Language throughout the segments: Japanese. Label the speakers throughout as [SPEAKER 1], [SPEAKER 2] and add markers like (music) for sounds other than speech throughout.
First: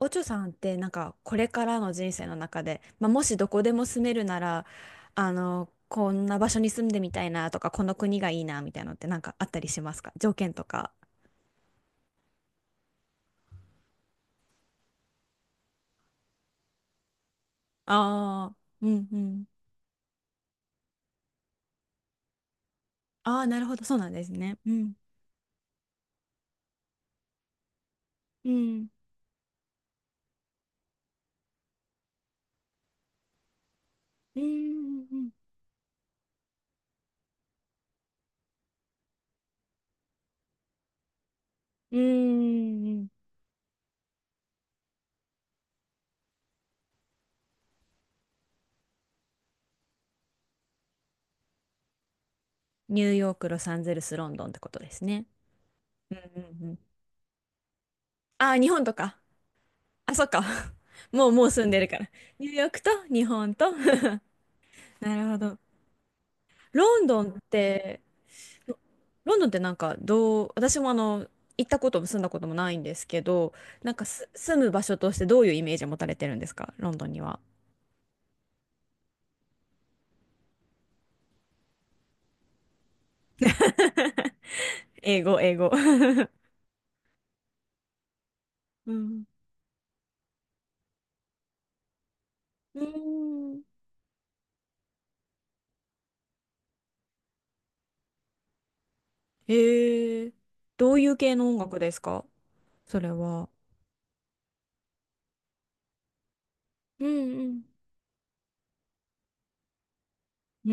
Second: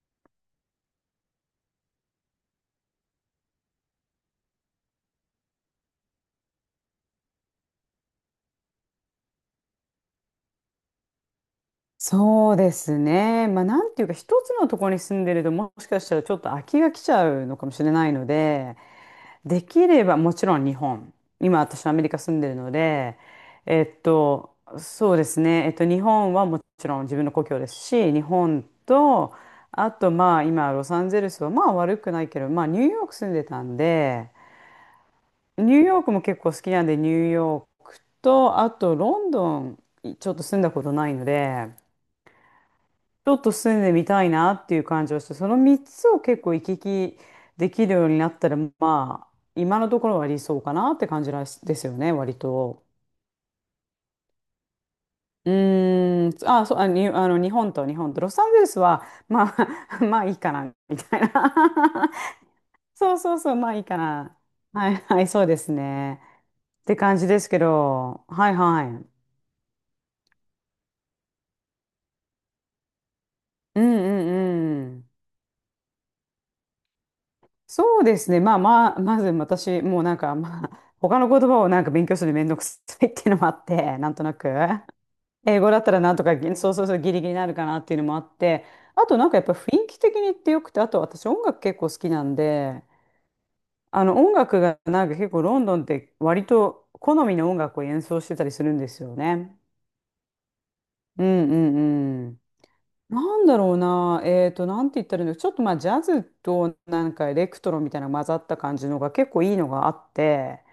[SPEAKER 1] おちょさんってなんかこれからの人生の中で、まあ、もしどこでも住めるなら、あのこんな場所に住んでみたいなとか、この国がいいなみたいなのってなんかあったりしますか？条件とか。
[SPEAKER 2] そうですね。まあ、なんていうか、一つのところに住んでると、もしかしたらちょっと飽きが来ちゃうのかもしれないの
[SPEAKER 1] ああ、
[SPEAKER 2] で、
[SPEAKER 1] うんうん。
[SPEAKER 2] できれば、もちろん日本。今、私、はアメリカ住んでるので、
[SPEAKER 1] ああ、なるほど、そうなんですね。うん。
[SPEAKER 2] そうですね。日本はもちろん自分の故郷ですし、日
[SPEAKER 1] う
[SPEAKER 2] 本
[SPEAKER 1] ん。
[SPEAKER 2] と、あと、まあ、今、ロサンゼルスは、まあ、悪くないけど、まあ、ニューヨーク住んでたんで、
[SPEAKER 1] うんうん
[SPEAKER 2] ニューヨークも結構好きなんで、ニューヨークと、あと、ロンドン、ちょっと住んだことないので、
[SPEAKER 1] うんうん。うんうん。
[SPEAKER 2] ちょっと住んでみたいなっていう感じはして、その3つを結構行き来できるようになったら、まあ、今のところは理想かなって感じらしですよね、割と。
[SPEAKER 1] ニューヨーク、ロサンゼルス、ロンドンってことですね。
[SPEAKER 2] う
[SPEAKER 1] うん
[SPEAKER 2] ーん、
[SPEAKER 1] う
[SPEAKER 2] あ、
[SPEAKER 1] んう
[SPEAKER 2] そう、
[SPEAKER 1] ん。
[SPEAKER 2] あ、に、あの、日本と、ロサ
[SPEAKER 1] あ
[SPEAKER 2] ン
[SPEAKER 1] あ、
[SPEAKER 2] ゼル
[SPEAKER 1] 日
[SPEAKER 2] ス
[SPEAKER 1] 本と
[SPEAKER 2] は、
[SPEAKER 1] か。
[SPEAKER 2] まあ、(laughs)
[SPEAKER 1] あ、
[SPEAKER 2] ま
[SPEAKER 1] そ
[SPEAKER 2] あ
[SPEAKER 1] っ
[SPEAKER 2] いい
[SPEAKER 1] か。
[SPEAKER 2] かな、み
[SPEAKER 1] (laughs)
[SPEAKER 2] たい
[SPEAKER 1] も
[SPEAKER 2] な。
[SPEAKER 1] うもう住んでるから。ニューヨークと
[SPEAKER 2] (laughs) そう
[SPEAKER 1] 日
[SPEAKER 2] そうそ
[SPEAKER 1] 本
[SPEAKER 2] う、
[SPEAKER 1] と。
[SPEAKER 2] まあ
[SPEAKER 1] (laughs)
[SPEAKER 2] いいかな。はい
[SPEAKER 1] な
[SPEAKER 2] は
[SPEAKER 1] る
[SPEAKER 2] い、
[SPEAKER 1] ほ
[SPEAKER 2] そうで
[SPEAKER 1] ど。
[SPEAKER 2] すね。って
[SPEAKER 1] ロン
[SPEAKER 2] 感
[SPEAKER 1] ド
[SPEAKER 2] じ
[SPEAKER 1] ンっ
[SPEAKER 2] ですけ
[SPEAKER 1] て
[SPEAKER 2] ど、はい
[SPEAKER 1] ロ
[SPEAKER 2] はい。
[SPEAKER 1] ロンドンってなんかどう、私もあの、行ったことも住んだこともないんですけど、
[SPEAKER 2] うん
[SPEAKER 1] なんか
[SPEAKER 2] う
[SPEAKER 1] 住む場
[SPEAKER 2] んう
[SPEAKER 1] 所
[SPEAKER 2] ん。
[SPEAKER 1] としてどういうイメージを持たれてるんですか、ロンドンには？
[SPEAKER 2] そうですね。まあまあ、まず私、もうなんか、まあ、他の言葉をなんか勉強するのめんどくさいっていうのもあって、なんとなく。
[SPEAKER 1] 英語、英
[SPEAKER 2] 英
[SPEAKER 1] 語。
[SPEAKER 2] 語だったらなんと
[SPEAKER 1] (laughs)
[SPEAKER 2] か、そうそうそう、ギリギリになるかなっていうのもあって、
[SPEAKER 1] う
[SPEAKER 2] あと
[SPEAKER 1] ん。
[SPEAKER 2] なんかやっぱ雰囲気的にってよくて、あと私音楽結構好きなん
[SPEAKER 1] う
[SPEAKER 2] で、
[SPEAKER 1] ーん。
[SPEAKER 2] あの音楽がなんか結構ロンドンって割と好みの音楽を演奏してたりするんですよね。
[SPEAKER 1] へえ。どういう
[SPEAKER 2] う
[SPEAKER 1] 系の音楽です
[SPEAKER 2] ん
[SPEAKER 1] か、
[SPEAKER 2] うん。
[SPEAKER 1] それ
[SPEAKER 2] なん
[SPEAKER 1] は？
[SPEAKER 2] だろうな、なんて言ったらいいの、ちょっとまあジャズと
[SPEAKER 1] う
[SPEAKER 2] なんかエレク
[SPEAKER 1] ん
[SPEAKER 2] トロみたいな混ざった感じのが結構いいのがあって、
[SPEAKER 1] うん。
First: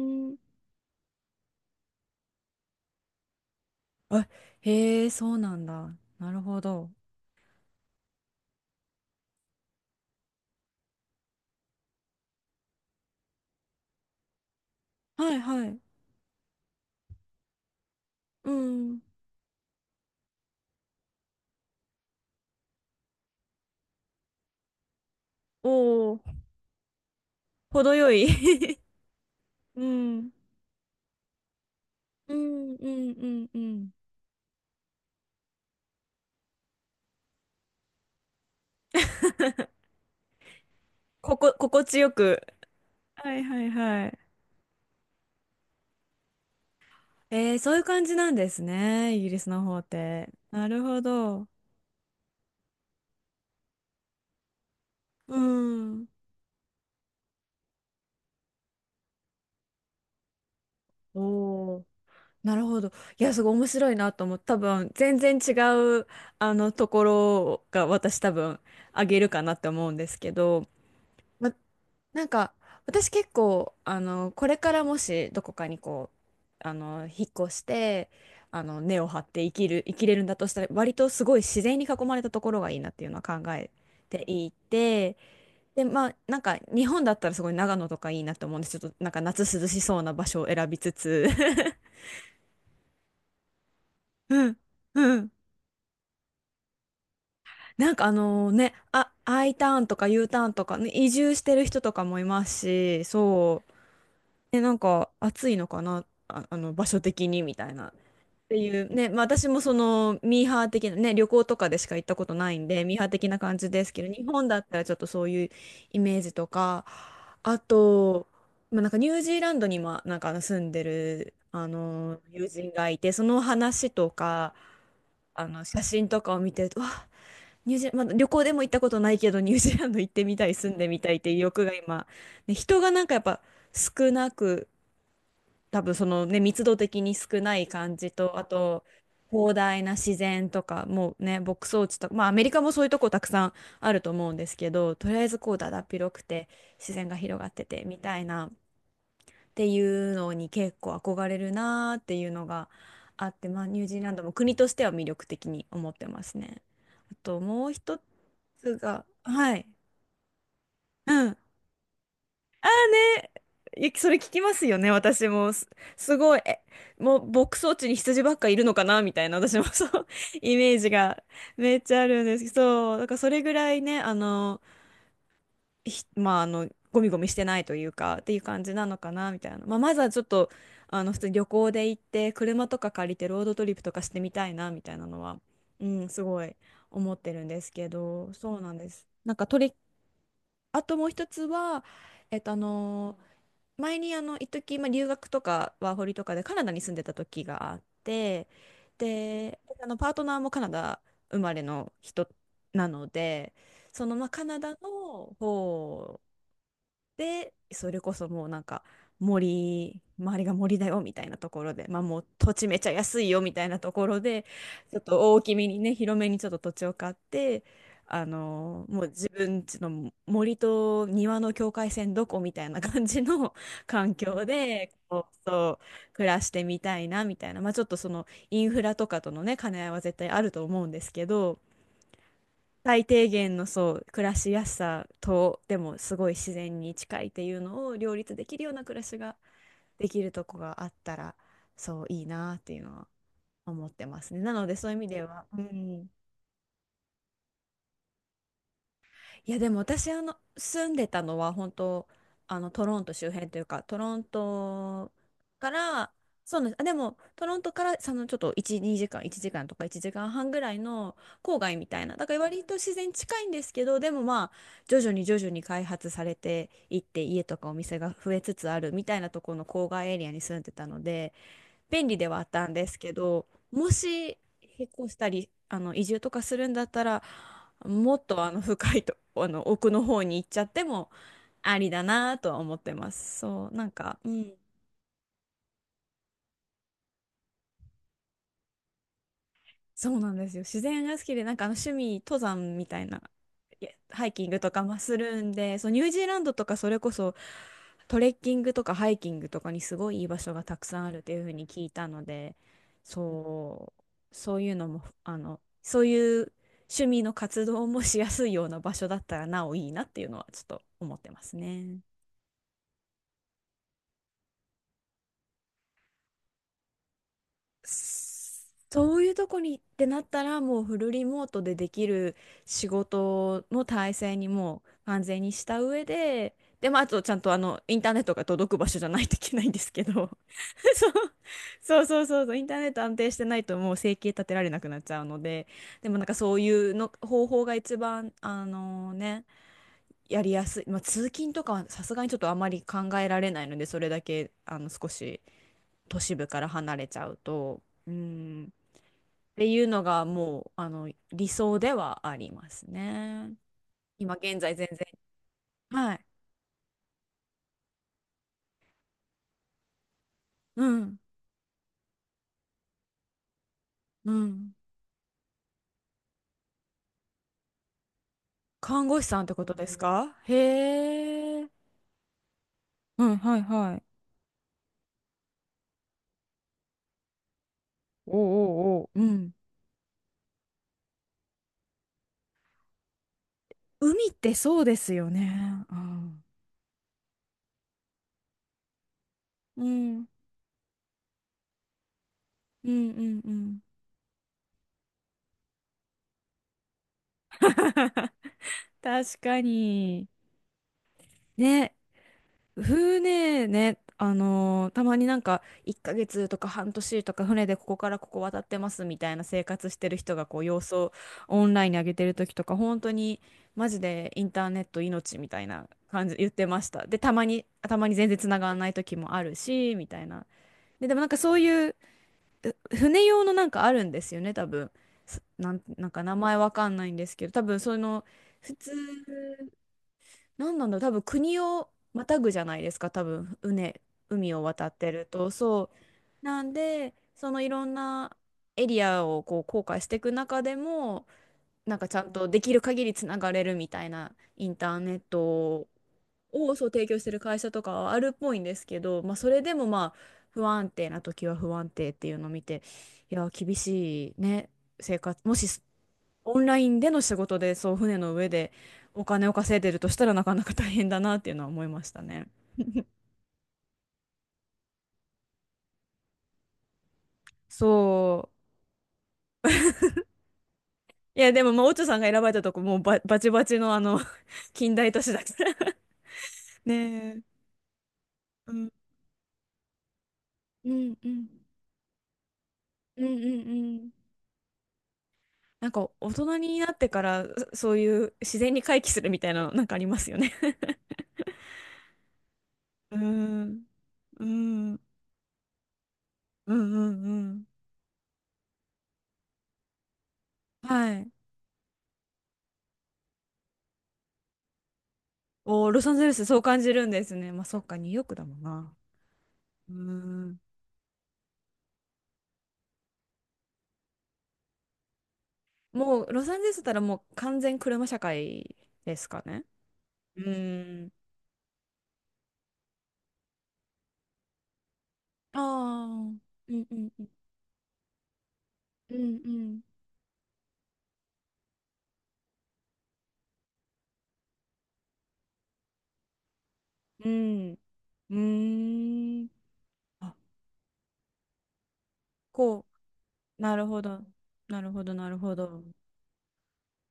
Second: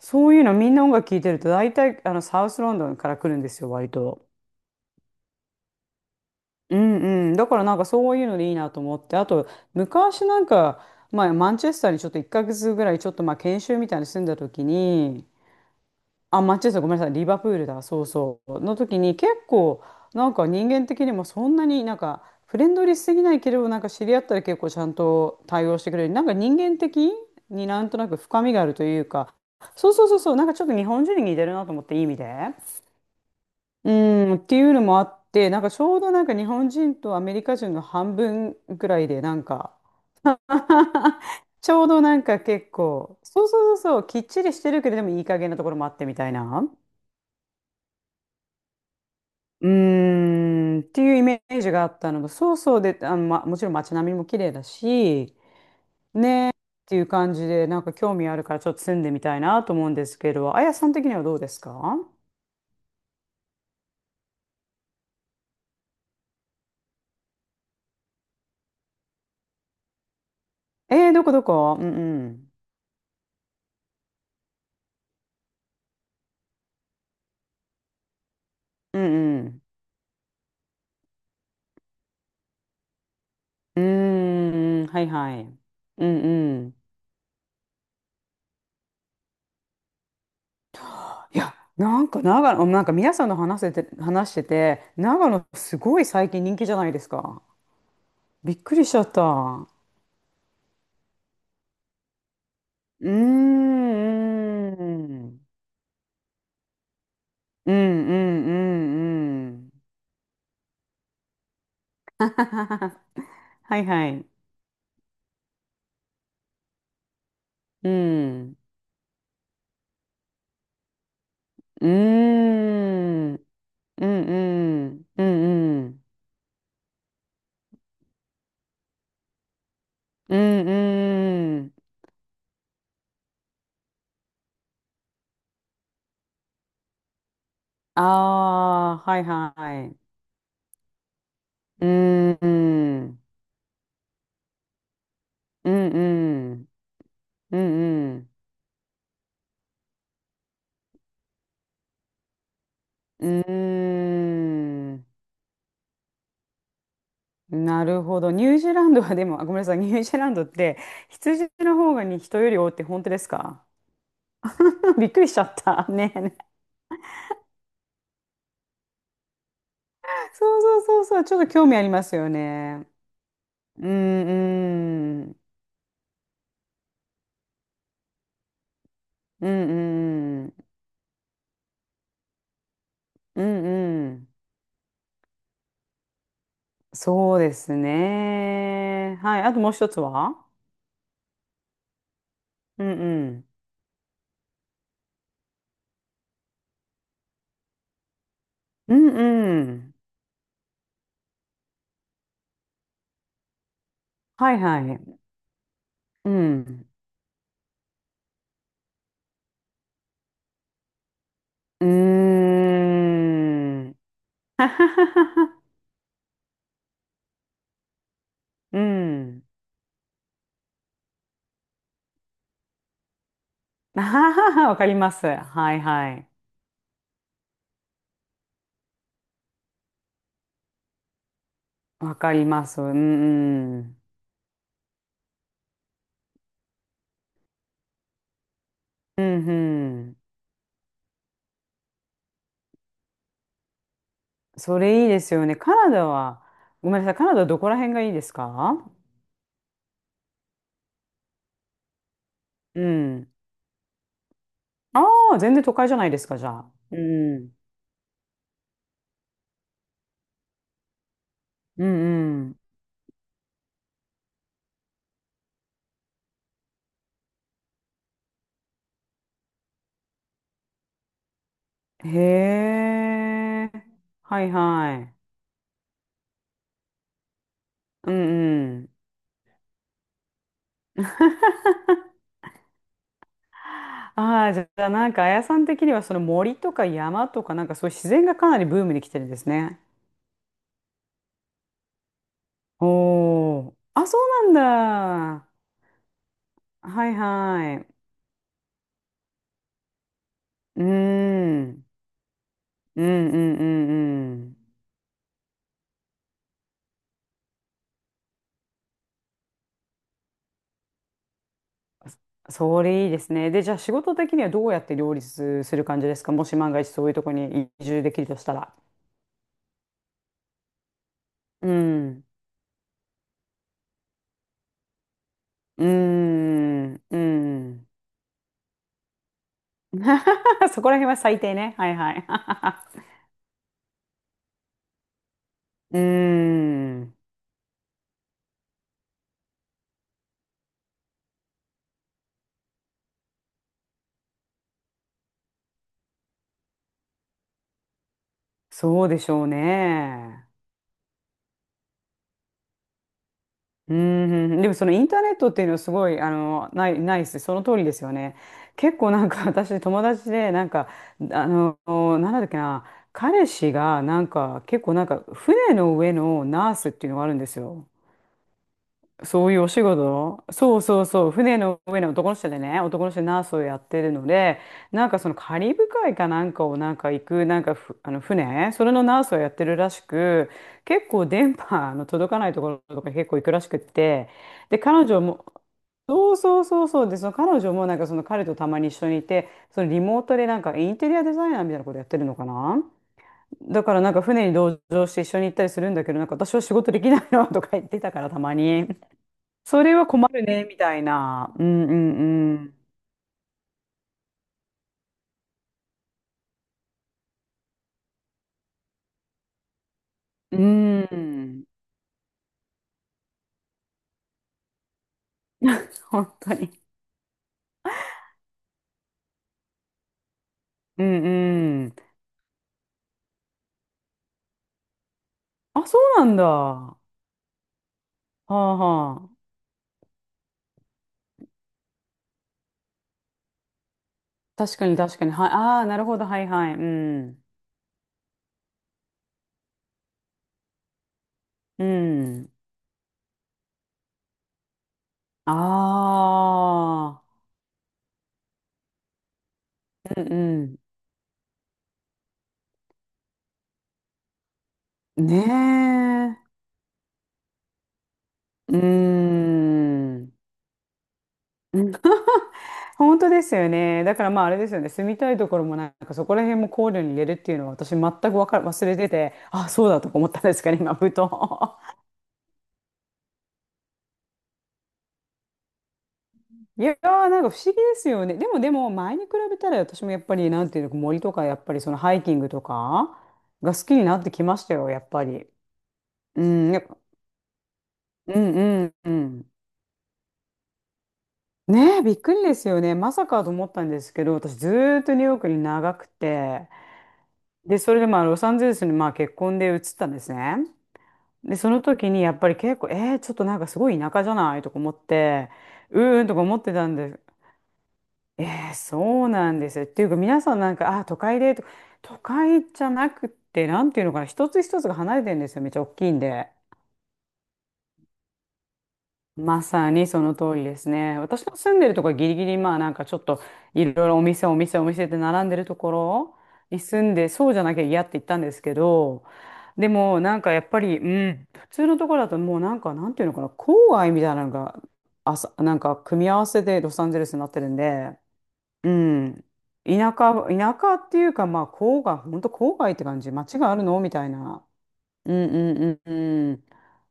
[SPEAKER 2] そ
[SPEAKER 1] ー
[SPEAKER 2] う
[SPEAKER 1] ん。
[SPEAKER 2] いうのみんな音楽聴いてると大体あのサウスロンドンから来るんですよ、割
[SPEAKER 1] あ、
[SPEAKER 2] と。
[SPEAKER 1] へえ、そうなんだ。なるほ
[SPEAKER 2] う
[SPEAKER 1] ど。
[SPEAKER 2] んうん。だからなんかそういうのでいいなと思って、あと昔なんか、まあ、マンチェスターにちょっと1ヶ月ぐらいちょっとまあ研修みたいに住んだ時に、
[SPEAKER 1] はいはい。
[SPEAKER 2] あ、マンチェスター、ごめんなさい、リバプールだ、そうそ
[SPEAKER 1] う
[SPEAKER 2] う。の時
[SPEAKER 1] ん。
[SPEAKER 2] に結構、なんか人間的にもそんなになんかフレンドリーすぎないけれど、なんか知り合ったら結構ちゃんと対
[SPEAKER 1] お
[SPEAKER 2] 応してくれる。
[SPEAKER 1] お、
[SPEAKER 2] なんか人間的になん
[SPEAKER 1] 程
[SPEAKER 2] とな
[SPEAKER 1] よ
[SPEAKER 2] く
[SPEAKER 1] い。
[SPEAKER 2] 深みがある
[SPEAKER 1] (laughs)
[SPEAKER 2] というか、
[SPEAKER 1] う
[SPEAKER 2] そうそうそう
[SPEAKER 1] ん。
[SPEAKER 2] そう、なんかちょっと日本人に似てるなと思って、いい意味で。
[SPEAKER 1] うんうんうんうん。
[SPEAKER 2] うん、っていうのもあって、なんかちょうどなんか日本人とアメリカ人の半分ぐらいで、なんか (laughs)
[SPEAKER 1] ここ、
[SPEAKER 2] ち
[SPEAKER 1] 心
[SPEAKER 2] ょう
[SPEAKER 1] 地
[SPEAKER 2] ど
[SPEAKER 1] よ
[SPEAKER 2] なんか
[SPEAKER 1] く。
[SPEAKER 2] 結構、
[SPEAKER 1] はい
[SPEAKER 2] そう
[SPEAKER 1] はい
[SPEAKER 2] そうそうそ
[SPEAKER 1] は
[SPEAKER 2] う、
[SPEAKER 1] い。
[SPEAKER 2] きっちりしてるけれどもいい加減なところもあってみたいな。
[SPEAKER 1] えー、そういう感じなんですね、イギリスの
[SPEAKER 2] う
[SPEAKER 1] 方っ
[SPEAKER 2] ー
[SPEAKER 1] て。な
[SPEAKER 2] ん
[SPEAKER 1] る
[SPEAKER 2] っ
[SPEAKER 1] ほ
[SPEAKER 2] ていうイメ
[SPEAKER 1] ど。
[SPEAKER 2] ージがあったのが、そうそうで、あの、ま、もちろん街並みも綺麗だし、
[SPEAKER 1] うん。
[SPEAKER 2] ね、っていう感じで、なんか興味あるからちょっと住んでみたいなと思うんですけど、あやさん的にはどうです
[SPEAKER 1] おお。
[SPEAKER 2] か？
[SPEAKER 1] なるほど。いや、すごい面白いなと思って。多分、全然違う、あの、ところが私多分あげるかなって思うんですけど、
[SPEAKER 2] どこど
[SPEAKER 1] ま
[SPEAKER 2] こ？うんう
[SPEAKER 1] なん
[SPEAKER 2] ん。
[SPEAKER 1] か私結構あのこれからもしどこかにこうあの引っ越してあの
[SPEAKER 2] う
[SPEAKER 1] 根を張っ
[SPEAKER 2] ん
[SPEAKER 1] て
[SPEAKER 2] うん。
[SPEAKER 1] 生きれるんだとしたら、割とすごい自然に囲まれたところがいいなっていうのは考え
[SPEAKER 2] う
[SPEAKER 1] てい
[SPEAKER 2] ーん、はい
[SPEAKER 1] て、
[SPEAKER 2] はい。
[SPEAKER 1] で
[SPEAKER 2] う
[SPEAKER 1] まあ、
[SPEAKER 2] ん
[SPEAKER 1] なんか
[SPEAKER 2] うん。
[SPEAKER 1] 日本だったらすごい長野とかいいなと思うんです。ちょっとなんか夏涼しそうな場所を選びつつ。
[SPEAKER 2] いや、
[SPEAKER 1] (laughs)
[SPEAKER 2] なんか長野、なんか皆さんの話せて、話して
[SPEAKER 1] うん
[SPEAKER 2] て、
[SPEAKER 1] う
[SPEAKER 2] 長
[SPEAKER 1] ん。
[SPEAKER 2] 野すごい最近人気じゃないですか。
[SPEAKER 1] なんかあの
[SPEAKER 2] びっ
[SPEAKER 1] ね、
[SPEAKER 2] くりしちゃ
[SPEAKER 1] あ、
[SPEAKER 2] った。
[SPEAKER 1] I
[SPEAKER 2] う
[SPEAKER 1] ターンとか U ターンとか、ね、移住してる人とかもいますし
[SPEAKER 2] ー
[SPEAKER 1] そうで、
[SPEAKER 2] ん。
[SPEAKER 1] なんか
[SPEAKER 2] うーん。
[SPEAKER 1] 暑いのかな、あ、あの場所的にみた
[SPEAKER 2] う
[SPEAKER 1] い
[SPEAKER 2] ん
[SPEAKER 1] な。
[SPEAKER 2] うんう
[SPEAKER 1] っていうね、まあ、私
[SPEAKER 2] んう
[SPEAKER 1] も
[SPEAKER 2] ん。
[SPEAKER 1] そのミーハー的な、ね、旅行とかでしか行ったことないんで、ミーハー的な感
[SPEAKER 2] (laughs)
[SPEAKER 1] じ
[SPEAKER 2] は
[SPEAKER 1] で
[SPEAKER 2] い
[SPEAKER 1] すけ
[SPEAKER 2] は
[SPEAKER 1] ど、日
[SPEAKER 2] い。
[SPEAKER 1] 本だったらちょっとそういうイメージとか、あ
[SPEAKER 2] う
[SPEAKER 1] と、
[SPEAKER 2] ん。
[SPEAKER 1] まあ、なんかニュージーランドにもなんかあの住んでるあ
[SPEAKER 2] うー
[SPEAKER 1] の友人がいて、そ
[SPEAKER 2] ん。う
[SPEAKER 1] の
[SPEAKER 2] ん
[SPEAKER 1] 話
[SPEAKER 2] う
[SPEAKER 1] とか、
[SPEAKER 2] んう
[SPEAKER 1] あの写
[SPEAKER 2] んうん。
[SPEAKER 1] 真とかを見てると、わあ、ニュージー、まあ、旅行でも行ったことないけど、ニュージーランド行ってみ
[SPEAKER 2] う
[SPEAKER 1] たい、
[SPEAKER 2] ん
[SPEAKER 1] 住んでみたいっていう
[SPEAKER 2] う
[SPEAKER 1] 欲
[SPEAKER 2] ん。
[SPEAKER 1] が今、ね、人がなんかやっぱ少なく、多分そのね、密度的に少ない感じと、あ
[SPEAKER 2] あ
[SPEAKER 1] と、
[SPEAKER 2] あ、はいは
[SPEAKER 1] 広大な
[SPEAKER 2] い。
[SPEAKER 1] 自然とか、もうね、牧草
[SPEAKER 2] う
[SPEAKER 1] 地とか、まあア
[SPEAKER 2] ん
[SPEAKER 1] メ
[SPEAKER 2] う
[SPEAKER 1] リカもそういうとこた
[SPEAKER 2] ん。
[SPEAKER 1] くさんあると思うんですけど、とりあえずこうだ
[SPEAKER 2] う
[SPEAKER 1] だっ
[SPEAKER 2] んう
[SPEAKER 1] 広くて、
[SPEAKER 2] ん
[SPEAKER 1] 自然が広がっ
[SPEAKER 2] う
[SPEAKER 1] てて、みたい
[SPEAKER 2] ん
[SPEAKER 1] な、っていうのに結構憧れるなーっていうのがあ
[SPEAKER 2] う
[SPEAKER 1] っ
[SPEAKER 2] ん。
[SPEAKER 1] て、まあニュージーランドも国としては
[SPEAKER 2] ー
[SPEAKER 1] 魅
[SPEAKER 2] ん。
[SPEAKER 1] 力的に思ってますね。あともう
[SPEAKER 2] な
[SPEAKER 1] 一
[SPEAKER 2] るほど。ニュージー
[SPEAKER 1] つ
[SPEAKER 2] ランド
[SPEAKER 1] が、
[SPEAKER 2] はでも、あ、ご
[SPEAKER 1] は
[SPEAKER 2] めんな
[SPEAKER 1] い。
[SPEAKER 2] さい。ニュージーランドって
[SPEAKER 1] うん。
[SPEAKER 2] 羊の方がに人より多いって本当ですか？
[SPEAKER 1] (laughs) いや、それ聞きますよね、
[SPEAKER 2] (laughs) びっく
[SPEAKER 1] 私
[SPEAKER 2] りしちゃ
[SPEAKER 1] も。
[SPEAKER 2] った。
[SPEAKER 1] す
[SPEAKER 2] ね。
[SPEAKER 1] ごい、え、もう牧草地に羊ばっかいるのかなみたいな、私もそう、(laughs) イ
[SPEAKER 2] そう
[SPEAKER 1] メー
[SPEAKER 2] そう
[SPEAKER 1] ジ
[SPEAKER 2] そうそ
[SPEAKER 1] が
[SPEAKER 2] う、ちょっと興
[SPEAKER 1] め
[SPEAKER 2] 味
[SPEAKER 1] っ
[SPEAKER 2] あり
[SPEAKER 1] ちゃ
[SPEAKER 2] ま
[SPEAKER 1] あ
[SPEAKER 2] す
[SPEAKER 1] るん
[SPEAKER 2] よ
[SPEAKER 1] ですけ
[SPEAKER 2] ね。
[SPEAKER 1] ど、そう、だからそれぐらい
[SPEAKER 2] う
[SPEAKER 1] ね、あの、
[SPEAKER 2] んうん。
[SPEAKER 1] まあ、あの、ゴミゴミしてないというか、っていう感じなのかなみた
[SPEAKER 2] う
[SPEAKER 1] いな。まあ、まずはちょっ
[SPEAKER 2] んう
[SPEAKER 1] と、
[SPEAKER 2] ん。
[SPEAKER 1] あの、普通に旅行で行って、車とか借りてロ
[SPEAKER 2] う
[SPEAKER 1] ードト
[SPEAKER 2] ん
[SPEAKER 1] リップとかし
[SPEAKER 2] う
[SPEAKER 1] て
[SPEAKER 2] ん。
[SPEAKER 1] みたいな、みたいなのは、うん、すごい思って
[SPEAKER 2] そう
[SPEAKER 1] るん
[SPEAKER 2] で
[SPEAKER 1] です
[SPEAKER 2] す
[SPEAKER 1] けど、そうなんです。
[SPEAKER 2] ね。
[SPEAKER 1] なん
[SPEAKER 2] はい。
[SPEAKER 1] か、
[SPEAKER 2] あとも
[SPEAKER 1] 鳥、
[SPEAKER 2] う一つは？
[SPEAKER 1] あともう一つは、あ
[SPEAKER 2] うん
[SPEAKER 1] の、
[SPEAKER 2] うん。
[SPEAKER 1] 前にあの一時、まあ、留学とかワーホリとかでカナダに住んでた時があって、
[SPEAKER 2] うん
[SPEAKER 1] で
[SPEAKER 2] う
[SPEAKER 1] あ
[SPEAKER 2] ん。
[SPEAKER 1] のパートナーもカナダ生まれの人なので、そのまあカ
[SPEAKER 2] は
[SPEAKER 1] ナ
[SPEAKER 2] い
[SPEAKER 1] ダ
[SPEAKER 2] はい。
[SPEAKER 1] の方
[SPEAKER 2] うん。
[SPEAKER 1] で、それこそもうなんか森、周りが森だよみたいなところ
[SPEAKER 2] う
[SPEAKER 1] で、
[SPEAKER 2] ー
[SPEAKER 1] まあもう土地めちゃ安いよみたいなと
[SPEAKER 2] ん。
[SPEAKER 1] ころで、
[SPEAKER 2] はは
[SPEAKER 1] ちょっ
[SPEAKER 2] は
[SPEAKER 1] と大き
[SPEAKER 2] は。
[SPEAKER 1] めにね、広めにちょっと土地を買って、
[SPEAKER 2] う
[SPEAKER 1] もう自
[SPEAKER 2] ん。
[SPEAKER 1] 分ちの森と庭の境界線どこみたいな感じの (laughs)
[SPEAKER 2] (laughs) あ
[SPEAKER 1] 環
[SPEAKER 2] は
[SPEAKER 1] 境
[SPEAKER 2] ははわか
[SPEAKER 1] で、
[SPEAKER 2] りま
[SPEAKER 1] こ
[SPEAKER 2] す。
[SPEAKER 1] う、
[SPEAKER 2] は
[SPEAKER 1] そ
[SPEAKER 2] い
[SPEAKER 1] う、
[SPEAKER 2] は
[SPEAKER 1] 暮
[SPEAKER 2] い。
[SPEAKER 1] らしてみたいなみたいな、まあちょっとそのインフラとかとのね、兼ね合いは絶対あると思うんですけど、
[SPEAKER 2] わかります。う
[SPEAKER 1] 最低限の
[SPEAKER 2] んう
[SPEAKER 1] そ
[SPEAKER 2] ん。
[SPEAKER 1] う暮らしやすさとでもすごい自然に近いっていうのを両立できるような暮らし
[SPEAKER 2] う
[SPEAKER 1] が
[SPEAKER 2] んう
[SPEAKER 1] で
[SPEAKER 2] ん。
[SPEAKER 1] きるとこがあったら、そういいなっていうのは思ってますね。なので
[SPEAKER 2] そ
[SPEAKER 1] そういう意
[SPEAKER 2] れい
[SPEAKER 1] 味
[SPEAKER 2] いで
[SPEAKER 1] で
[SPEAKER 2] すよ
[SPEAKER 1] は、
[SPEAKER 2] ね。
[SPEAKER 1] う
[SPEAKER 2] カナダ
[SPEAKER 1] ん、
[SPEAKER 2] は、ごめんなさい、カナダどこら辺がいいですか？
[SPEAKER 1] いやでも私あの住んでたのは本当あの
[SPEAKER 2] う
[SPEAKER 1] トロント周
[SPEAKER 2] ん。
[SPEAKER 1] 辺というかトロン
[SPEAKER 2] あ
[SPEAKER 1] ト
[SPEAKER 2] あ、全然
[SPEAKER 1] か
[SPEAKER 2] 都会じゃない
[SPEAKER 1] ら、
[SPEAKER 2] ですか、じゃ
[SPEAKER 1] そうなん
[SPEAKER 2] あ。
[SPEAKER 1] です。あで
[SPEAKER 2] う
[SPEAKER 1] もト
[SPEAKER 2] ん。
[SPEAKER 1] ロントからそのちょっと1、2時間、1時間とか1時間半ぐらいの郊外
[SPEAKER 2] う
[SPEAKER 1] みたいな、だから
[SPEAKER 2] ん
[SPEAKER 1] 割と自然近いんですけど、でもまあ徐々に徐々に開発されていって家とかお店が増えつつあるみたいなところの郊外エリアに住んでたので便
[SPEAKER 2] うん。
[SPEAKER 1] 利ではあったんで
[SPEAKER 2] へ
[SPEAKER 1] すけど、
[SPEAKER 2] え。
[SPEAKER 1] もし
[SPEAKER 2] はい
[SPEAKER 1] 引っ
[SPEAKER 2] は
[SPEAKER 1] 越し
[SPEAKER 2] い。
[SPEAKER 1] たり、あの移住とかするんだったら、
[SPEAKER 2] う
[SPEAKER 1] もっとあの
[SPEAKER 2] んう
[SPEAKER 1] 深
[SPEAKER 2] ん。
[SPEAKER 1] いと、(laughs) あの奥の方に行っちゃってもありだなとは思ってます。そう、なんか、う
[SPEAKER 2] あ
[SPEAKER 1] ん、
[SPEAKER 2] あ、じゃあなんか、あやさん的にはその森とか山とか、なんかそういう自然がかなりブームに来てるんですね。
[SPEAKER 1] そうなんですよ。自然が好きで、なんかあの趣味、登山み
[SPEAKER 2] お
[SPEAKER 1] たいな、
[SPEAKER 2] お。
[SPEAKER 1] いや
[SPEAKER 2] あ、そ
[SPEAKER 1] ハイキン
[SPEAKER 2] う
[SPEAKER 1] グとかもす
[SPEAKER 2] なん
[SPEAKER 1] る
[SPEAKER 2] だ。
[SPEAKER 1] んで、そう、ニュージーランドとかそれ
[SPEAKER 2] は
[SPEAKER 1] こ
[SPEAKER 2] い
[SPEAKER 1] そ
[SPEAKER 2] はい。
[SPEAKER 1] トレッキングとかハイキングとかにすごいいい場所がた
[SPEAKER 2] う
[SPEAKER 1] くさんあるというふうに聞
[SPEAKER 2] ん。
[SPEAKER 1] いたので、
[SPEAKER 2] うんうんう
[SPEAKER 1] そう、
[SPEAKER 2] んう
[SPEAKER 1] そ
[SPEAKER 2] ん。
[SPEAKER 1] ういうのも、あの、そういう趣味の活動もしやすいような場所だったらなおいいなっていうのはちょっと思ってますね。
[SPEAKER 2] それいいですね。で、じゃあ仕事的にはどうやって両立する感じですか？もし万が一そういうとこに移住できるとしたら。
[SPEAKER 1] そういうとこにってなったらもうフルリモート
[SPEAKER 2] う
[SPEAKER 1] ででき
[SPEAKER 2] ん。
[SPEAKER 1] る仕事の体制にもう完全にした
[SPEAKER 2] うー
[SPEAKER 1] 上で、でも、あ、
[SPEAKER 2] ん。
[SPEAKER 1] あ
[SPEAKER 2] う
[SPEAKER 1] とちゃんとあの
[SPEAKER 2] ん。
[SPEAKER 1] インターネットが届く場所じゃないといけないんですけど。
[SPEAKER 2] (laughs) そこら辺は最低ね。
[SPEAKER 1] (laughs)
[SPEAKER 2] はい
[SPEAKER 1] そう、そう
[SPEAKER 2] は
[SPEAKER 1] そ
[SPEAKER 2] い。
[SPEAKER 1] うそうそうインターネット安定してないともう生計立てられなくなっちゃうので、
[SPEAKER 2] (laughs) うー
[SPEAKER 1] でもなんかそういうの
[SPEAKER 2] ん。
[SPEAKER 1] 方法が一番あのねやりやすい。まあ、通勤とかはさすがにちょっとあまり考えられないので、それだけあの少し、都市部から離れちゃうと、うん、っ
[SPEAKER 2] そうでしょう
[SPEAKER 1] ていうのが
[SPEAKER 2] ね。
[SPEAKER 1] もうあの理想ではありますね。
[SPEAKER 2] う
[SPEAKER 1] 今現
[SPEAKER 2] ーん、で
[SPEAKER 1] 在
[SPEAKER 2] もそ
[SPEAKER 1] 全
[SPEAKER 2] の
[SPEAKER 1] 然。
[SPEAKER 2] インターネットっていうのはすご
[SPEAKER 1] は
[SPEAKER 2] い、
[SPEAKER 1] い。
[SPEAKER 2] あの、ない、ないです。その通りですよね。結構なんか (laughs) 私友達で、なん
[SPEAKER 1] う
[SPEAKER 2] か、
[SPEAKER 1] ん。
[SPEAKER 2] あの、なんだっけな、彼氏がなん
[SPEAKER 1] う
[SPEAKER 2] か
[SPEAKER 1] ん。
[SPEAKER 2] 結構なんか船の上のナースっていうのがあるんですよ。
[SPEAKER 1] 看護師さんっ
[SPEAKER 2] そう
[SPEAKER 1] て
[SPEAKER 2] いう
[SPEAKER 1] こ
[SPEAKER 2] お
[SPEAKER 1] と
[SPEAKER 2] 仕
[SPEAKER 1] ですか？
[SPEAKER 2] 事そうそうそう。船
[SPEAKER 1] へえ。
[SPEAKER 2] の上の男の人でね、男の人
[SPEAKER 1] う
[SPEAKER 2] で
[SPEAKER 1] ん、
[SPEAKER 2] ナース
[SPEAKER 1] はい
[SPEAKER 2] をやっ
[SPEAKER 1] は
[SPEAKER 2] てる
[SPEAKER 1] い。
[SPEAKER 2] ので、なんかそのカリブ海かなんかをなんか行く、なんかあの
[SPEAKER 1] おう
[SPEAKER 2] 船、それ
[SPEAKER 1] おう
[SPEAKER 2] の
[SPEAKER 1] おう。
[SPEAKER 2] ナ
[SPEAKER 1] う
[SPEAKER 2] ースをや
[SPEAKER 1] ん。
[SPEAKER 2] ってるらしく、結構電波の届かないところとか結構行くらしくっ
[SPEAKER 1] 海
[SPEAKER 2] て、
[SPEAKER 1] ってそ
[SPEAKER 2] で、
[SPEAKER 1] うで
[SPEAKER 2] 彼
[SPEAKER 1] す
[SPEAKER 2] 女
[SPEAKER 1] よ
[SPEAKER 2] も、
[SPEAKER 1] ね。う
[SPEAKER 2] そう
[SPEAKER 1] ん。
[SPEAKER 2] そうそうそうで、その彼女もなんかその彼とたまに一緒にいて、そ
[SPEAKER 1] う
[SPEAKER 2] のリモ
[SPEAKER 1] ん。
[SPEAKER 2] ートでなんかインテリアデザイナーみたいなことやってるのかな。
[SPEAKER 1] うんうんうん。
[SPEAKER 2] だからなんか船に同乗して一緒に行ったりするんだけど、なんか私は仕事できないなとか言ってたからたまに。
[SPEAKER 1] 確か
[SPEAKER 2] それは困
[SPEAKER 1] に。
[SPEAKER 2] るね、みたいな。うんう
[SPEAKER 1] ね、
[SPEAKER 2] ん
[SPEAKER 1] 船ね、たまになんか1ヶ月とか半年とか船でここからここ渡ってますみたいな生活してる人が
[SPEAKER 2] う
[SPEAKER 1] こう様子
[SPEAKER 2] ん。
[SPEAKER 1] を
[SPEAKER 2] うん。
[SPEAKER 1] オンラインに上げてる時とか、本当にマジでインターネット命みたいな
[SPEAKER 2] (laughs)
[SPEAKER 1] 感
[SPEAKER 2] 本
[SPEAKER 1] じ言っ
[SPEAKER 2] 当
[SPEAKER 1] てま
[SPEAKER 2] に。
[SPEAKER 1] した。で、たまに、たまに全然繋がらない時もあるし、みたいな。
[SPEAKER 2] う
[SPEAKER 1] でも
[SPEAKER 2] ん
[SPEAKER 1] なんかそう
[SPEAKER 2] う
[SPEAKER 1] い
[SPEAKER 2] ん。
[SPEAKER 1] う船用のなんかあるんですよね、多分。すなん、
[SPEAKER 2] あ、そ
[SPEAKER 1] なん
[SPEAKER 2] う
[SPEAKER 1] か
[SPEAKER 2] なん
[SPEAKER 1] 名
[SPEAKER 2] だ。
[SPEAKER 1] 前わかん
[SPEAKER 2] は
[SPEAKER 1] ないんですけど、多分その
[SPEAKER 2] あ
[SPEAKER 1] 普通、
[SPEAKER 2] はあ。
[SPEAKER 1] なんなんだ、多分国をまたぐじゃないですか、多分、うね、海を
[SPEAKER 2] 確
[SPEAKER 1] 渡
[SPEAKER 2] か
[SPEAKER 1] っ
[SPEAKER 2] に
[SPEAKER 1] て
[SPEAKER 2] 確か
[SPEAKER 1] る
[SPEAKER 2] に。は
[SPEAKER 1] と。
[SPEAKER 2] い。ああ、
[SPEAKER 1] そ
[SPEAKER 2] なるほど。は
[SPEAKER 1] う。
[SPEAKER 2] い
[SPEAKER 1] な
[SPEAKER 2] は
[SPEAKER 1] ん
[SPEAKER 2] い。う
[SPEAKER 1] で、
[SPEAKER 2] ん。
[SPEAKER 1] そのいろんなエリアをこう航海していく中でも、
[SPEAKER 2] う
[SPEAKER 1] なんかちゃんと
[SPEAKER 2] ん。
[SPEAKER 1] できる限りつながれるみたいなインターネットをそう提供
[SPEAKER 2] あ
[SPEAKER 1] して
[SPEAKER 2] あ。
[SPEAKER 1] る会社とかはあるっぽいんですけど、まあ、それでもまあ
[SPEAKER 2] う
[SPEAKER 1] 不
[SPEAKER 2] ん
[SPEAKER 1] 安定な時は不安定っていうのを見て、いや、厳しいね、生
[SPEAKER 2] うん。
[SPEAKER 1] 活、もし
[SPEAKER 2] ね
[SPEAKER 1] オンラインでの仕事で、そう、船の上で
[SPEAKER 2] え。う
[SPEAKER 1] お金を稼いでるとしたら
[SPEAKER 2] ん。
[SPEAKER 1] なかなか大変だなっていうのは思いましたね。
[SPEAKER 2] 本当ですよね。だからまああれですよね。住みたいところもなんかそこら辺も考慮に入れるっていうのは私全くわ
[SPEAKER 1] そ
[SPEAKER 2] かる、忘れてて、あ、そうだとか思ったんですかね、今、ふ
[SPEAKER 1] う。
[SPEAKER 2] と。
[SPEAKER 1] いや、でも、まあ、オチョさんが選ばれたとこ、もうバチバチのあの (laughs) 近代都市だから
[SPEAKER 2] い
[SPEAKER 1] (laughs)
[SPEAKER 2] や
[SPEAKER 1] ね
[SPEAKER 2] ー、な
[SPEAKER 1] え。
[SPEAKER 2] んか不思議ですよね。でもで
[SPEAKER 1] うん。
[SPEAKER 2] も、前に比べたら私もやっぱり、なんてい
[SPEAKER 1] う
[SPEAKER 2] うの、
[SPEAKER 1] ん
[SPEAKER 2] 森
[SPEAKER 1] う
[SPEAKER 2] とか、やっ
[SPEAKER 1] ん。
[SPEAKER 2] ぱりそのハイキングとか
[SPEAKER 1] うんうん
[SPEAKER 2] が好き
[SPEAKER 1] う
[SPEAKER 2] に
[SPEAKER 1] ん。
[SPEAKER 2] なってきましたよ、やっぱり。
[SPEAKER 1] なんか、大
[SPEAKER 2] う
[SPEAKER 1] 人
[SPEAKER 2] ん、
[SPEAKER 1] に
[SPEAKER 2] やっ
[SPEAKER 1] な
[SPEAKER 2] ぱ、
[SPEAKER 1] ってから、そういう
[SPEAKER 2] うん
[SPEAKER 1] 自然に
[SPEAKER 2] うん
[SPEAKER 1] 回
[SPEAKER 2] う
[SPEAKER 1] 帰するみ
[SPEAKER 2] ん。
[SPEAKER 1] たいなの、なんかありますよね。
[SPEAKER 2] ねえ、びっくりですよね。
[SPEAKER 1] (laughs)
[SPEAKER 2] ま
[SPEAKER 1] う
[SPEAKER 2] さかと思った
[SPEAKER 1] ん。
[SPEAKER 2] んですけど、
[SPEAKER 1] う
[SPEAKER 2] 私ず
[SPEAKER 1] ん。うん
[SPEAKER 2] ーっとニューヨークに長くて、
[SPEAKER 1] うんうん。
[SPEAKER 2] で、それでまあ、ロサンゼルスにまあ結婚で移ったんですね。
[SPEAKER 1] はい。
[SPEAKER 2] で、その時にやっぱり結構、ちょっとなんかすごい田舎じゃないとか思って、
[SPEAKER 1] おー、ロ
[SPEAKER 2] う
[SPEAKER 1] サン
[SPEAKER 2] ー
[SPEAKER 1] ゼ
[SPEAKER 2] ん
[SPEAKER 1] ル
[SPEAKER 2] とか
[SPEAKER 1] スそ
[SPEAKER 2] 思
[SPEAKER 1] う
[SPEAKER 2] って
[SPEAKER 1] 感
[SPEAKER 2] た
[SPEAKER 1] じ
[SPEAKER 2] ん
[SPEAKER 1] るん
[SPEAKER 2] で、
[SPEAKER 1] ですね。まあ、そっか、ニューヨークだ
[SPEAKER 2] え
[SPEAKER 1] もん
[SPEAKER 2] え
[SPEAKER 1] な。
[SPEAKER 2] そうなんですよ。っ
[SPEAKER 1] う
[SPEAKER 2] ていうか皆さ
[SPEAKER 1] ん。
[SPEAKER 2] んなんか、あ、都会でと、都会じゃなくって、なんていうのかな、一つ一つが離れてるんですよ。めっちゃ大きいん
[SPEAKER 1] もうロ
[SPEAKER 2] で。
[SPEAKER 1] サンゼルスだったらもう完全車社会ですか
[SPEAKER 2] ま
[SPEAKER 1] ね。
[SPEAKER 2] さにその
[SPEAKER 1] う
[SPEAKER 2] 通りです
[SPEAKER 1] ーん。
[SPEAKER 2] ね。私の住んでるとこはギリギリ、まあなんかちょっといろいろお店って並んで
[SPEAKER 1] あ
[SPEAKER 2] るとこ
[SPEAKER 1] あ、う
[SPEAKER 2] ろ
[SPEAKER 1] んう
[SPEAKER 2] に住
[SPEAKER 1] ん
[SPEAKER 2] ん
[SPEAKER 1] うん
[SPEAKER 2] で、そうじゃなきゃ嫌って言ったんですけ
[SPEAKER 1] う
[SPEAKER 2] ど、
[SPEAKER 1] んうん。
[SPEAKER 2] でもなんかやっぱり、うん、普通のところだともうなんか、なんていうのかな、郊外みたいなのが、なんか組み合わせでロサンゼル
[SPEAKER 1] う
[SPEAKER 2] スになってる
[SPEAKER 1] ん。
[SPEAKER 2] ん
[SPEAKER 1] う
[SPEAKER 2] で、う
[SPEAKER 1] ー
[SPEAKER 2] ん。
[SPEAKER 1] ん。
[SPEAKER 2] 田
[SPEAKER 1] あ、
[SPEAKER 2] 舎、田舎っていうか、まあ、郊外、本当郊
[SPEAKER 1] こ
[SPEAKER 2] 外って感じ。街
[SPEAKER 1] う、
[SPEAKER 2] が
[SPEAKER 1] な
[SPEAKER 2] ある
[SPEAKER 1] る
[SPEAKER 2] の
[SPEAKER 1] ほ
[SPEAKER 2] みた
[SPEAKER 1] ど。
[SPEAKER 2] いな。
[SPEAKER 1] なるほど、な
[SPEAKER 2] う
[SPEAKER 1] る
[SPEAKER 2] ん
[SPEAKER 1] ほ
[SPEAKER 2] う
[SPEAKER 1] ど。
[SPEAKER 2] んうんうん。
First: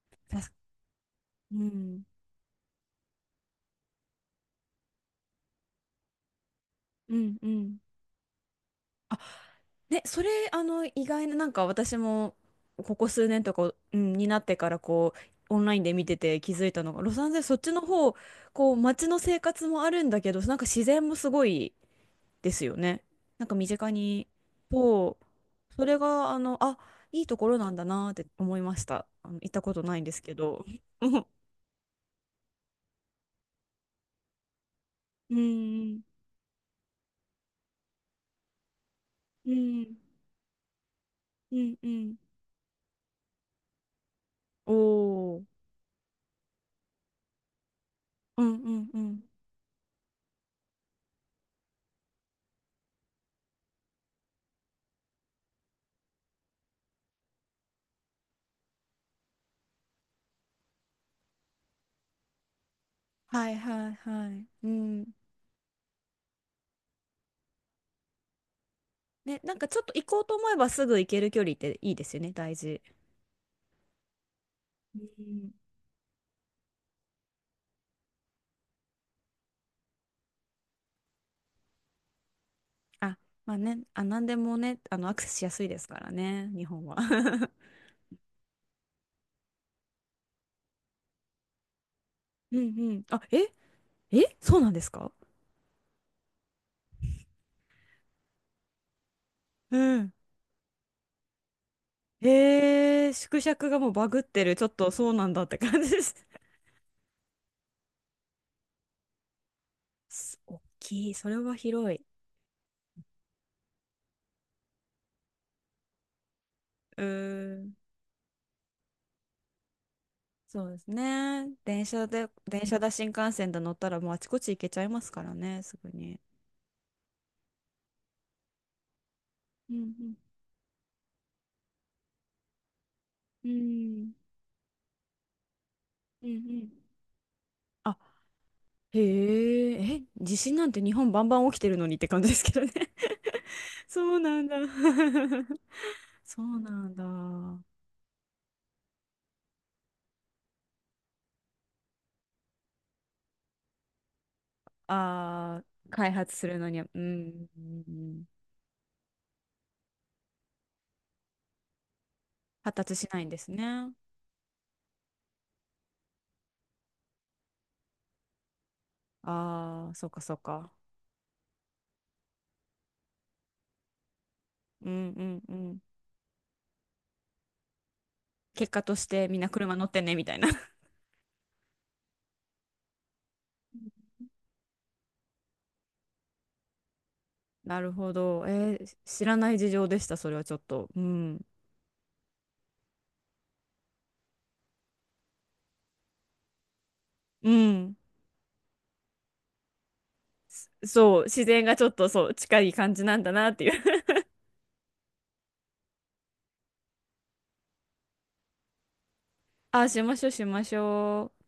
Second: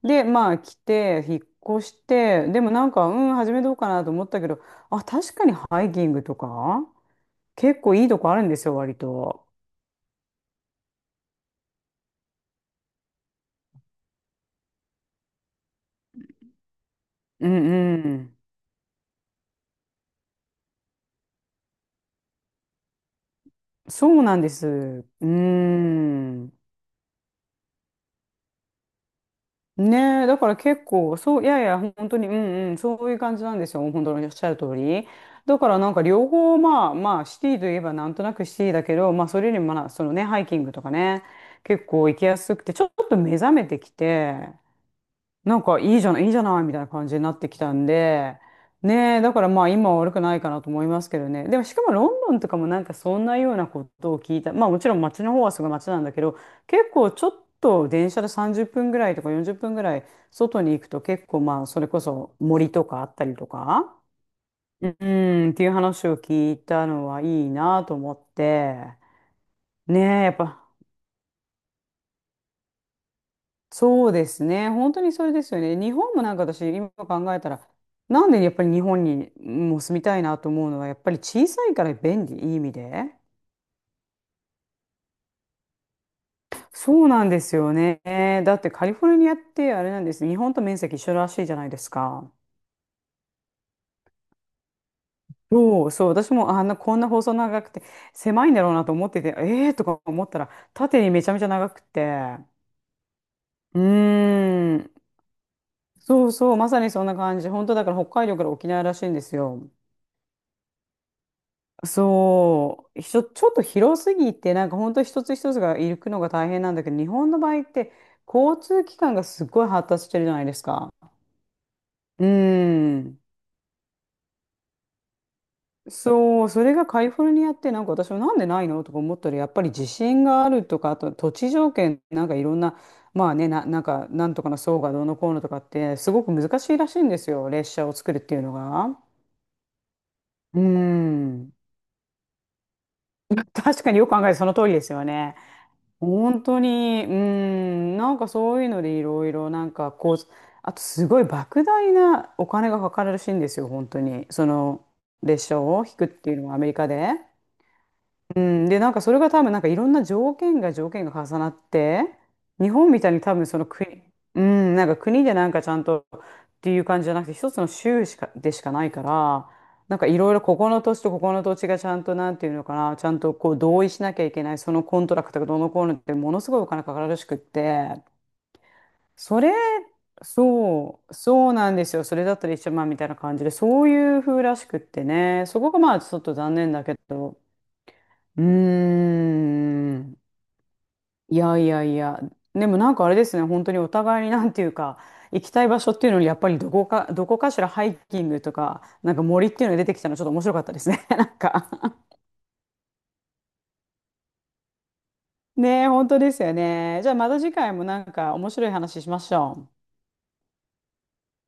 [SPEAKER 2] で、
[SPEAKER 1] た
[SPEAKER 2] ま
[SPEAKER 1] す
[SPEAKER 2] あ、来て、引
[SPEAKER 1] う
[SPEAKER 2] っ越し
[SPEAKER 1] ん。
[SPEAKER 2] て、でもなんか、うん、始めどうかなと思ったけど、あ、確かにハイキングとか、
[SPEAKER 1] うんうん。
[SPEAKER 2] 結構いいとこあるんですよ、割
[SPEAKER 1] あ、
[SPEAKER 2] と。
[SPEAKER 1] ね、それ、あの、意外な、なんか私も、ここ数年とか、うん、になってから、こう、オンラインで見てて気づいたのが、ロサンゼルス、
[SPEAKER 2] う
[SPEAKER 1] そっ
[SPEAKER 2] ん
[SPEAKER 1] ちの
[SPEAKER 2] う
[SPEAKER 1] 方、
[SPEAKER 2] ん。
[SPEAKER 1] こう、街の生活もあるんだけど、なんか自然もすごい、ですよね。なんか身近
[SPEAKER 2] そう
[SPEAKER 1] に、
[SPEAKER 2] なんです。
[SPEAKER 1] そう、
[SPEAKER 2] う
[SPEAKER 1] それが、あ
[SPEAKER 2] ん。
[SPEAKER 1] の、あ、いいところなんだなって思いました。あの、行ったことないんです
[SPEAKER 2] ねえ、
[SPEAKER 1] け
[SPEAKER 2] だから
[SPEAKER 1] ど。
[SPEAKER 2] 結構、
[SPEAKER 1] (laughs)
[SPEAKER 2] そう、いやいや、本当に、うんうん、そういう感じなんですよ。本当におっしゃる通り。
[SPEAKER 1] う
[SPEAKER 2] だからなん
[SPEAKER 1] ん、
[SPEAKER 2] か両方、まあまあ、シティといえばなんとなくシティだけど、まあそれ
[SPEAKER 1] う
[SPEAKER 2] よりもまあ、
[SPEAKER 1] ん、
[SPEAKER 2] そのね、ハイキングとかね、
[SPEAKER 1] うん、
[SPEAKER 2] 結
[SPEAKER 1] う
[SPEAKER 2] 構
[SPEAKER 1] ん。
[SPEAKER 2] 行きやすくて、ちょっと目覚めてきて、
[SPEAKER 1] おー、
[SPEAKER 2] なんかいいじゃない、いいじゃないみたいな感じになってきたんで、
[SPEAKER 1] うん、うん、う
[SPEAKER 2] ねえ、
[SPEAKER 1] ん。
[SPEAKER 2] だからまあ今は悪くないかなと思いますけどね。でもしかもロンドンとかもなんかそんなようなことを聞いた。まあもちろん街の方はすごい街なんだけど、結構ちょっと電車で30分ぐらいとか40分ぐらい外に行くと結構まあそれこそ森とかあったりと
[SPEAKER 1] はいは
[SPEAKER 2] か、
[SPEAKER 1] いはい。う
[SPEAKER 2] う
[SPEAKER 1] ん。
[SPEAKER 2] ん、っていう話を聞いたのはいいなと思って、
[SPEAKER 1] ね、なんかちょっと
[SPEAKER 2] ね
[SPEAKER 1] 行こ
[SPEAKER 2] え、
[SPEAKER 1] う
[SPEAKER 2] や
[SPEAKER 1] と
[SPEAKER 2] っ
[SPEAKER 1] 思え
[SPEAKER 2] ぱ
[SPEAKER 1] ばすぐ行ける距離っていいですよね、大事。
[SPEAKER 2] そうですね。本
[SPEAKER 1] う
[SPEAKER 2] 当にそれで
[SPEAKER 1] ん。
[SPEAKER 2] すよね。日本もなんか私、今考えたら、なんでやっぱり日本にもう住みたいなと思うのは、やっぱり小さいから便利、いい意味で。
[SPEAKER 1] あ、まあね、あ、なんでもね、あの、アクセスしやすいですからね、日本
[SPEAKER 2] そ
[SPEAKER 1] は。
[SPEAKER 2] うなんです
[SPEAKER 1] (laughs)
[SPEAKER 2] よね。だってカリフォルニアってあれなんです。日本と面積一緒らしいじゃないですか。
[SPEAKER 1] うんうん。(laughs) あ、ええそうなんですか。
[SPEAKER 2] そうそう。私もあんな、こんな細長くて、狭いんだろうなと思ってて、えー
[SPEAKER 1] う
[SPEAKER 2] とか
[SPEAKER 1] ん。
[SPEAKER 2] 思ったら、縦にめちゃめちゃ長くて。
[SPEAKER 1] へえ、縮尺が
[SPEAKER 2] う
[SPEAKER 1] もうバグってる。ちょっ
[SPEAKER 2] ー
[SPEAKER 1] と
[SPEAKER 2] ん。
[SPEAKER 1] そうなんだって感じです。
[SPEAKER 2] そうそう。まさにそんな感じ。本当だから北海道から沖縄らしいんですよ。
[SPEAKER 1] す大きい。それは広い。
[SPEAKER 2] そう、ちょっと広すぎて、なんか本当一つ一つが行くのが大変なんだけど、
[SPEAKER 1] う
[SPEAKER 2] 日本の場合
[SPEAKER 1] ー
[SPEAKER 2] っ
[SPEAKER 1] ん。
[SPEAKER 2] て交通機関がすごい発達してるじゃないです
[SPEAKER 1] そうです
[SPEAKER 2] か。
[SPEAKER 1] ね。電車
[SPEAKER 2] う
[SPEAKER 1] で、電車だ、新
[SPEAKER 2] ん。
[SPEAKER 1] 幹線で乗ったらもうあちこち行けちゃいますからね、すぐに。
[SPEAKER 2] そう、それがカリフォルニアってなんか私もなんでないのとか思ったらやっぱり
[SPEAKER 1] う
[SPEAKER 2] 地
[SPEAKER 1] ん
[SPEAKER 2] 震があるとか、あと土地条件、なんかいろんな、まあ
[SPEAKER 1] う
[SPEAKER 2] ね、
[SPEAKER 1] ん。う
[SPEAKER 2] なんかなん
[SPEAKER 1] ん
[SPEAKER 2] とかの層がどうのこうのとかってすご
[SPEAKER 1] うん
[SPEAKER 2] く
[SPEAKER 1] う
[SPEAKER 2] 難し
[SPEAKER 1] ん。
[SPEAKER 2] いらしいんですよ、列車を
[SPEAKER 1] あ、
[SPEAKER 2] 作るっていうのが。
[SPEAKER 1] へえ、え、地震
[SPEAKER 2] う
[SPEAKER 1] なんて日本バンバン
[SPEAKER 2] ん。
[SPEAKER 1] 起きてるのにって感じですけどね。
[SPEAKER 2] (laughs) 確
[SPEAKER 1] (laughs)
[SPEAKER 2] かに
[SPEAKER 1] そ
[SPEAKER 2] よく
[SPEAKER 1] う
[SPEAKER 2] 考えて
[SPEAKER 1] な
[SPEAKER 2] そ
[SPEAKER 1] ん
[SPEAKER 2] の
[SPEAKER 1] だ。
[SPEAKER 2] 通りですよね。
[SPEAKER 1] (laughs) そ
[SPEAKER 2] 本
[SPEAKER 1] う
[SPEAKER 2] 当
[SPEAKER 1] なん
[SPEAKER 2] に、う
[SPEAKER 1] だ。
[SPEAKER 2] ん、なんかそういうのでいろいろ、なんかこう、あとすごい莫大なお金がかかるらしいんですよ、本当に。その列車
[SPEAKER 1] ああ、
[SPEAKER 2] を引くっ
[SPEAKER 1] 開
[SPEAKER 2] てい
[SPEAKER 1] 発
[SPEAKER 2] う
[SPEAKER 1] す
[SPEAKER 2] のはア
[SPEAKER 1] る
[SPEAKER 2] メ
[SPEAKER 1] の
[SPEAKER 2] リ
[SPEAKER 1] には、
[SPEAKER 2] カ
[SPEAKER 1] う
[SPEAKER 2] で。
[SPEAKER 1] ん、うんうん。
[SPEAKER 2] うん、で、なんかそれが多分なんかいろんな条件が重なって、日
[SPEAKER 1] 発
[SPEAKER 2] 本
[SPEAKER 1] 達
[SPEAKER 2] み
[SPEAKER 1] し
[SPEAKER 2] たい
[SPEAKER 1] な
[SPEAKER 2] に
[SPEAKER 1] いん
[SPEAKER 2] 多
[SPEAKER 1] で
[SPEAKER 2] 分
[SPEAKER 1] す
[SPEAKER 2] その
[SPEAKER 1] ね。
[SPEAKER 2] 国、うん、なんか国でなんかちゃんとっていう感じじゃなくて、一つの州しか、でしかないから、
[SPEAKER 1] ああ、
[SPEAKER 2] なん
[SPEAKER 1] そ
[SPEAKER 2] か
[SPEAKER 1] う
[SPEAKER 2] い
[SPEAKER 1] か
[SPEAKER 2] ろい
[SPEAKER 1] そう
[SPEAKER 2] ろここ
[SPEAKER 1] か。
[SPEAKER 2] の土地とここの土地がちゃんとなんていうのかな、ちゃんとこう同意しなきゃいけない、その
[SPEAKER 1] う
[SPEAKER 2] コン
[SPEAKER 1] ん
[SPEAKER 2] ト
[SPEAKER 1] う
[SPEAKER 2] ラクト
[SPEAKER 1] ん
[SPEAKER 2] が
[SPEAKER 1] う
[SPEAKER 2] どうの
[SPEAKER 1] ん。
[SPEAKER 2] こうのってものすごいお金かかるらしくって、
[SPEAKER 1] 結果としてみ
[SPEAKER 2] そ
[SPEAKER 1] んな
[SPEAKER 2] れ、
[SPEAKER 1] 車乗ってねみたいな。(laughs)
[SPEAKER 2] そう、そうなんですよ。それだったら一緒まあみたいな感じで、そういう風らしくってね、そこがまあちょっと残念だけど、
[SPEAKER 1] なるほ
[SPEAKER 2] う
[SPEAKER 1] ど。えー
[SPEAKER 2] ー
[SPEAKER 1] 知らない事情でし
[SPEAKER 2] ん。
[SPEAKER 1] た、それはちょっと。う
[SPEAKER 2] い
[SPEAKER 1] ん。
[SPEAKER 2] やいやいや。でもなんかあれですね、本当にお互いになんていうか、行きたい場所っていうのに、やっぱりどこ
[SPEAKER 1] う
[SPEAKER 2] かしらハ
[SPEAKER 1] ん。
[SPEAKER 2] イキングとか、なんか森っていうのが出てきたのちょっと面白かったですね。(laughs)
[SPEAKER 1] そう、
[SPEAKER 2] なん
[SPEAKER 1] 自然
[SPEAKER 2] か
[SPEAKER 1] がちょっとそう、近い感じなんだなっていう。
[SPEAKER 2] ねえ、本当ですよね。じゃあまた次回もなんか面白い話しましょ
[SPEAKER 1] (laughs)
[SPEAKER 2] う。
[SPEAKER 1] ああ、しましょうしましょう。